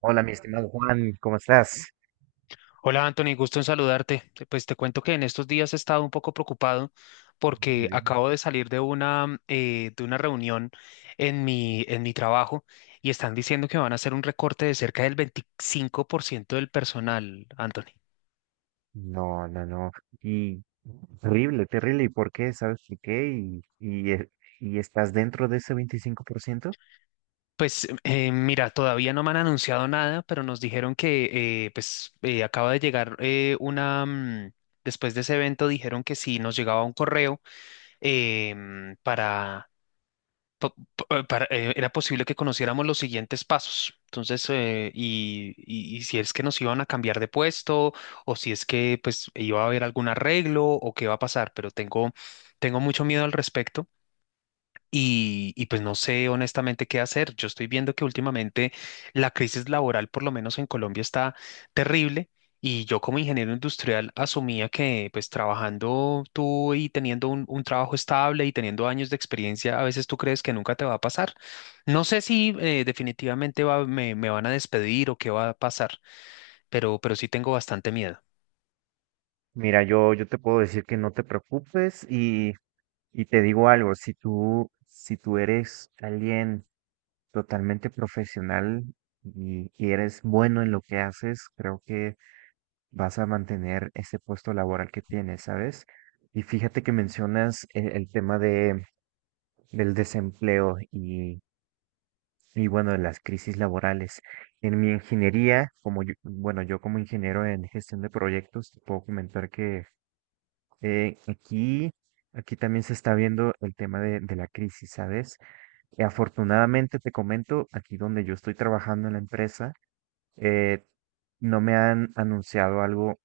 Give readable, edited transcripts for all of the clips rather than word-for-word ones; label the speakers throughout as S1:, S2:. S1: Hola, mi estimado Juan, ¿cómo estás?
S2: Hola Anthony, gusto en saludarte. Pues te cuento que en estos días he estado un poco preocupado
S1: Dime,
S2: porque
S1: dime.
S2: acabo de salir de una reunión en mi trabajo y están diciendo que van a hacer un recorte de cerca del 25% del personal, Anthony.
S1: No, no, no. Y terrible, terrible. ¿Y por qué? ¿Sabes por qué? ¿ Y estás dentro de ese 25%.
S2: Pues mira, todavía no me han anunciado nada, pero nos dijeron que acaba de llegar Después de ese evento dijeron que sí, nos llegaba un correo em, para pa- pa- para- era posible que conociéramos los siguientes pasos. Entonces, y si es que nos iban a cambiar de puesto o si es que pues iba a haber algún arreglo o qué va a pasar, pero tengo mucho miedo al respecto. Y pues no sé honestamente qué hacer. Yo estoy viendo que últimamente la crisis laboral, por lo menos en Colombia, está terrible. Y yo como ingeniero industrial asumía que pues trabajando tú y teniendo un trabajo estable y teniendo años de experiencia, a veces tú crees que nunca te va a pasar. No sé si definitivamente me van a despedir o qué va a pasar, pero sí tengo bastante miedo.
S1: Mira, yo te puedo decir que no te preocupes y te digo algo, si tú eres alguien totalmente profesional y eres bueno en lo que haces, creo que vas a mantener ese puesto laboral que tienes, ¿sabes? Y fíjate que mencionas el tema de del desempleo y bueno, de las crisis laborales. En mi ingeniería, yo como ingeniero en gestión de proyectos, te puedo comentar que eh, aquí, aquí también se está viendo el tema de la crisis, ¿sabes? Y afortunadamente te comento, aquí donde yo estoy trabajando en la empresa, eh, no me han anunciado algo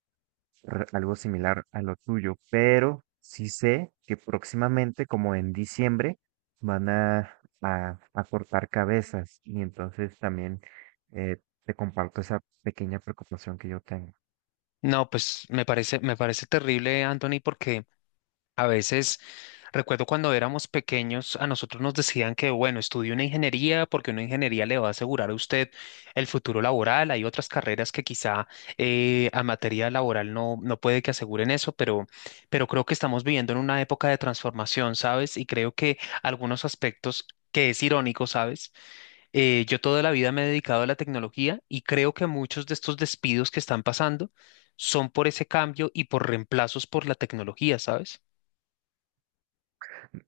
S1: r- algo similar a lo tuyo, pero sí sé que próximamente, como en diciembre, van a cortar cabezas y entonces también eh, te comparto esa pequeña preocupación que yo tengo.
S2: No, pues me parece terrible, Anthony, porque a veces... Recuerdo cuando éramos pequeños, a nosotros nos decían que, bueno, estudie una ingeniería porque una ingeniería le va a asegurar a usted el futuro laboral. Hay otras carreras que quizá a materia laboral no puede que aseguren eso, pero creo que estamos viviendo en una época de transformación, ¿sabes? Y creo que algunos aspectos que es irónico, ¿sabes? Yo toda la vida me he dedicado a la tecnología y creo que muchos de estos despidos que están pasando son por ese cambio y por reemplazos por la tecnología, ¿sabes?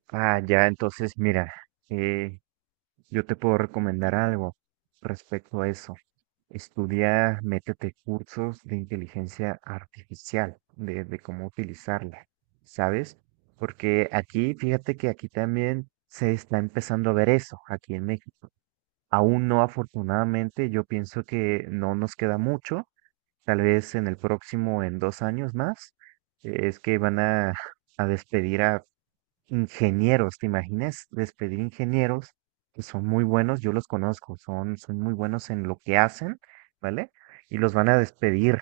S1: Ah, ya, entonces mira, eh, yo te puedo recomendar algo respecto a eso. Estudia, métete cursos de inteligencia artificial, de cómo utilizarla, ¿sabes? Porque aquí, fíjate que aquí también se está empezando a ver eso, aquí en México. Aún no, afortunadamente, yo pienso que no nos queda mucho, tal vez en el próximo, en dos años más, es que van a despedir a ingenieros. ¿Te imaginas despedir ingenieros que son muy buenos? Yo los conozco, son muy buenos en lo que hacen, ¿vale? Y los van a despedir.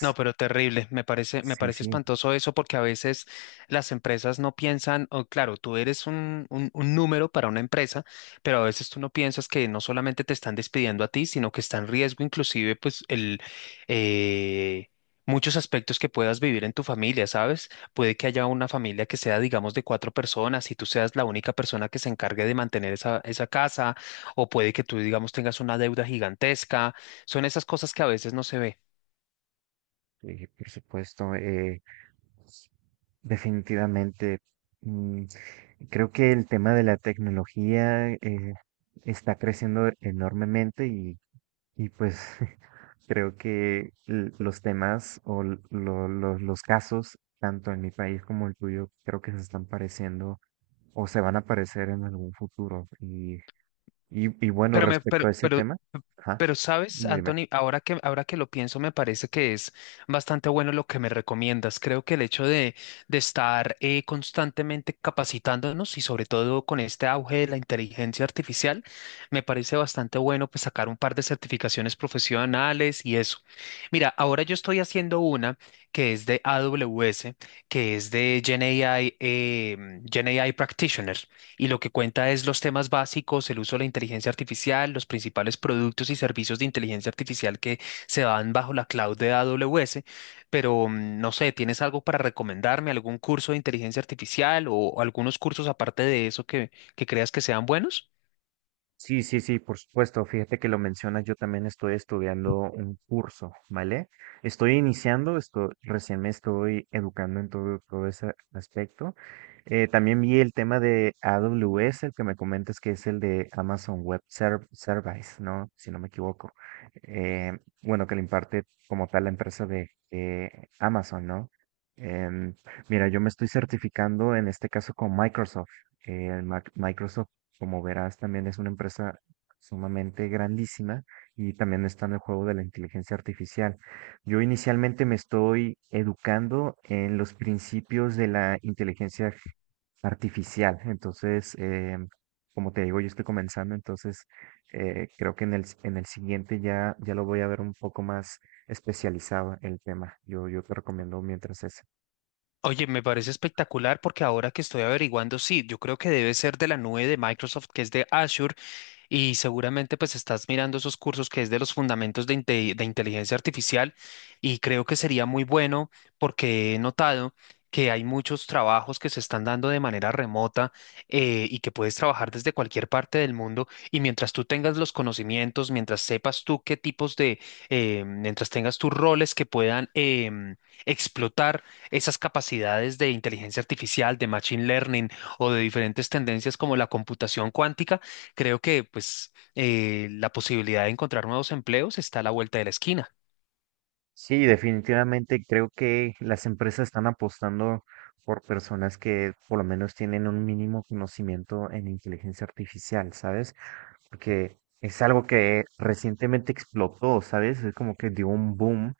S2: No, pero terrible. Me parece, me
S1: sí,
S2: parece
S1: sí,
S2: espantoso eso porque a veces las empresas no piensan, o claro, tú eres un número para una empresa, pero a veces tú no piensas que no solamente te están despidiendo a ti, sino que está en riesgo inclusive pues el eh, muchos aspectos que puedas vivir en tu familia, ¿sabes? Puede que haya una familia que sea, digamos, de cuatro personas y tú seas la única persona que se encargue de mantener esa casa, o puede que tú, digamos, tengas una deuda gigantesca. Son esas cosas que a veces no se ve.
S1: por supuesto, pues, definitivamente. mm, Creo que el tema de la tecnología está creciendo enormemente y pues creo que los temas o los casos, tanto en mi país como el tuyo, creo que se están pareciendo o se van a parecer en algún futuro. Y bueno,
S2: Pero me, pero,
S1: respecto a ese
S2: pero,
S1: tema, ajá,
S2: pero sabes,
S1: dime.
S2: Anthony, ahora que lo pienso, me parece que es bastante bueno lo que me recomiendas. Creo que el hecho de estar constantemente capacitándonos y sobre todo con este auge de la inteligencia artificial, me parece bastante bueno pues sacar un par de certificaciones profesionales y eso. Mira, ahora yo estoy haciendo una que es de AWS, que es de GenAI, GenAI Practitioner. Y lo que cuenta es los temas básicos, el uso de la inteligencia artificial, los principales productos y servicios de inteligencia artificial que se dan bajo la cloud de AWS. Pero no sé, ¿tienes algo para recomendarme? ¿Algún curso de inteligencia artificial o algunos cursos aparte de eso que creas que sean buenos?
S1: Sí, sí, sí, por supuesto. Fíjate que lo mencionas, yo también estoy estudiando un curso, ¿vale? Estoy iniciando, esto, recién me estoy educando en todo, todo ese aspecto. También vi el tema de AWS, el que me comentas que es el de Amazon Web Service, ¿no? Si no me equivoco. Eh, bueno, que lo imparte como tal la empresa de Amazon, ¿no? Em, Mira, yo me estoy certificando en este caso con Microsoft. El Microsoft, como verás, también es una empresa sumamente grandísima y también está en el juego de la inteligencia artificial. Yo inicialmente me estoy educando en los principios de la artificial. Entonces, como te digo, yo estoy comenzando, entonces creo que en en el siguiente ya, ya lo voy a ver un poco más especializado el tema. Yo te recomiendo mientras es.
S2: Oye, me parece espectacular porque ahora que estoy averiguando, sí, yo creo que debe ser de la nube de Microsoft, que es de Azure, y seguramente pues estás mirando esos cursos que es de los fundamentos de inteligencia artificial y creo que sería muy bueno porque he notado que hay muchos trabajos que se están dando de manera remota y que puedes trabajar desde cualquier parte del mundo y mientras tú tengas los conocimientos, mientras sepas tú qué tipos mientras tengas tus roles que puedan explotar esas capacidades de inteligencia artificial, de machine learning o de diferentes tendencias como la computación cuántica, creo que pues la posibilidad de encontrar nuevos empleos está a la vuelta de la esquina.
S1: Sí, definitivamente creo que las empresas están apostando por personas que por lo menos tienen un mínimo conocimiento en inteligencia artificial, ¿sabes? Porque es algo que recientemente explotó, ¿sabes? Es como que dio un boom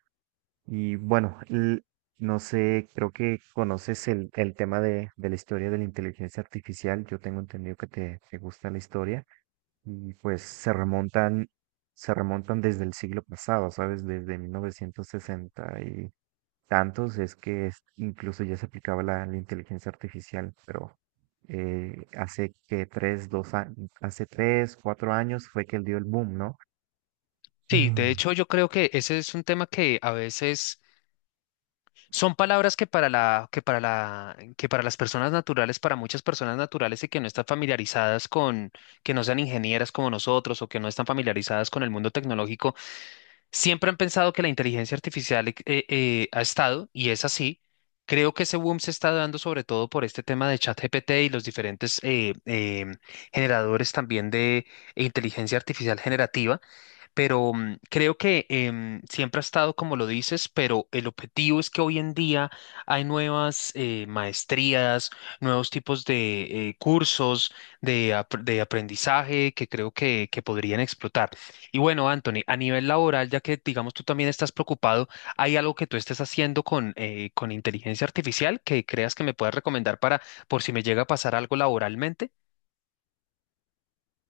S1: y bueno, no sé, creo que conoces el tema de la historia de la inteligencia artificial. Yo tengo entendido que te gusta la historia y pues se remontan desde el siglo pasado, ¿sabes? Desde 1960 y tantos es que incluso ya se aplicaba la inteligencia artificial, pero hace que dos años, hace tres, cuatro años fue que él dio el boom, ¿no?
S2: Sí, de hecho yo creo que ese es un tema que a veces son palabras que para la, que para la, que para las personas naturales, para muchas personas naturales y que no están familiarizadas con, que no sean ingenieras como nosotros o que no están familiarizadas con el mundo tecnológico. Siempre han pensado que la inteligencia artificial ha estado, y es así. Creo que ese boom se está dando sobre todo por este tema de ChatGPT y los diferentes generadores también de inteligencia artificial generativa, pero creo que siempre ha estado como lo dices, pero el objetivo es que hoy en día hay nuevas maestrías, nuevos tipos de cursos de aprendizaje que creo que podrían explotar. Y bueno, Anthony, a nivel laboral, ya que digamos tú también estás preocupado, ¿hay algo que tú estés haciendo con inteligencia artificial que creas que me puedas recomendar para por si me llega a pasar algo laboralmente?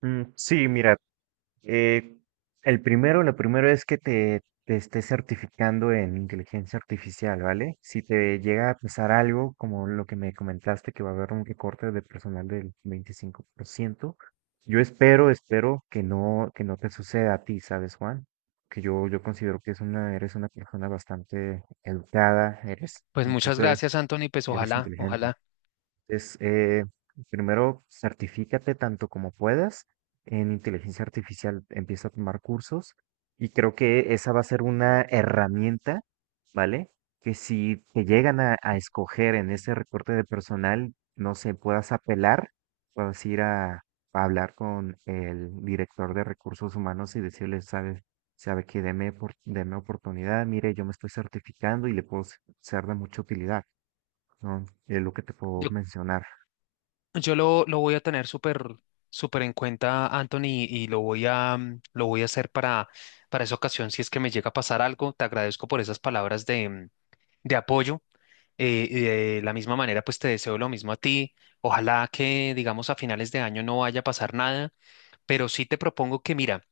S1: Sí, mira, eh, el primero, lo primero es que te estés certificando en inteligencia artificial, ¿vale? Si te llega a pasar algo, como lo que me comentaste, que va a haber un recorte de personal del 25%, yo espero, espero que no te suceda a ti, ¿sabes, Juan? Que yo considero que es una, eres una persona bastante educada, eres,
S2: Pues muchas
S1: incluso eres,
S2: gracias, Anthony, pues
S1: eres
S2: ojalá,
S1: inteligente
S2: ojalá.
S1: es primero, certifícate tanto como puedas en inteligencia artificial, empieza a tomar cursos y creo que esa va a ser una herramienta, ¿vale? Que si te llegan a escoger en ese recorte de personal, no sé, puedas apelar, puedas ir a hablar con el director de recursos humanos y decirle, sabes, sabe que deme, deme oportunidad, mire, yo me estoy certificando y le puedo ser de mucha utilidad, ¿no? Es lo que te puedo
S2: Yo
S1: mencionar.
S2: Yo lo voy a tener súper súper en cuenta, Anthony, y lo voy a hacer para esa ocasión. Si es que me llega a pasar algo, te agradezco por esas palabras de apoyo. Y de la misma manera, pues te deseo lo mismo a ti. Ojalá que, digamos, a finales de año no vaya a pasar nada, pero sí te propongo que, mira,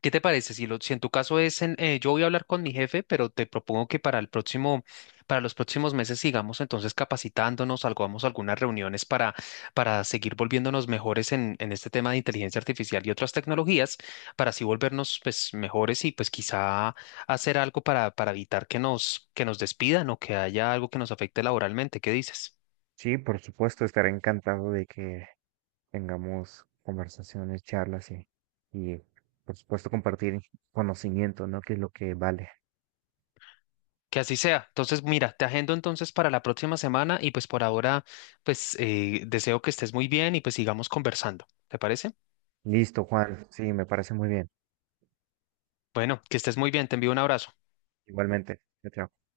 S2: ¿qué te parece? Si en tu caso es, yo voy a hablar con mi jefe, pero te propongo que para los próximos meses sigamos entonces capacitándonos, hagamos algunas reuniones para seguir volviéndonos mejores en este tema de inteligencia artificial y otras tecnologías, para así volvernos pues mejores y pues quizá hacer algo para evitar que nos despidan o que haya algo que nos afecte laboralmente. ¿Qué dices?
S1: Sí, por supuesto, estaré encantado de que tengamos conversaciones, charlas y por supuesto compartir conocimiento, ¿no? Que es lo que vale.
S2: Que así sea. Entonces, mira, te agendo entonces para la próxima semana y pues por ahora, pues deseo que estés muy bien y pues sigamos conversando. ¿Te parece?
S1: Listo, Juan. Sí, me parece muy bien.
S2: Bueno, que estés muy bien. Te envío un abrazo.
S1: Igualmente. Chao. Chao.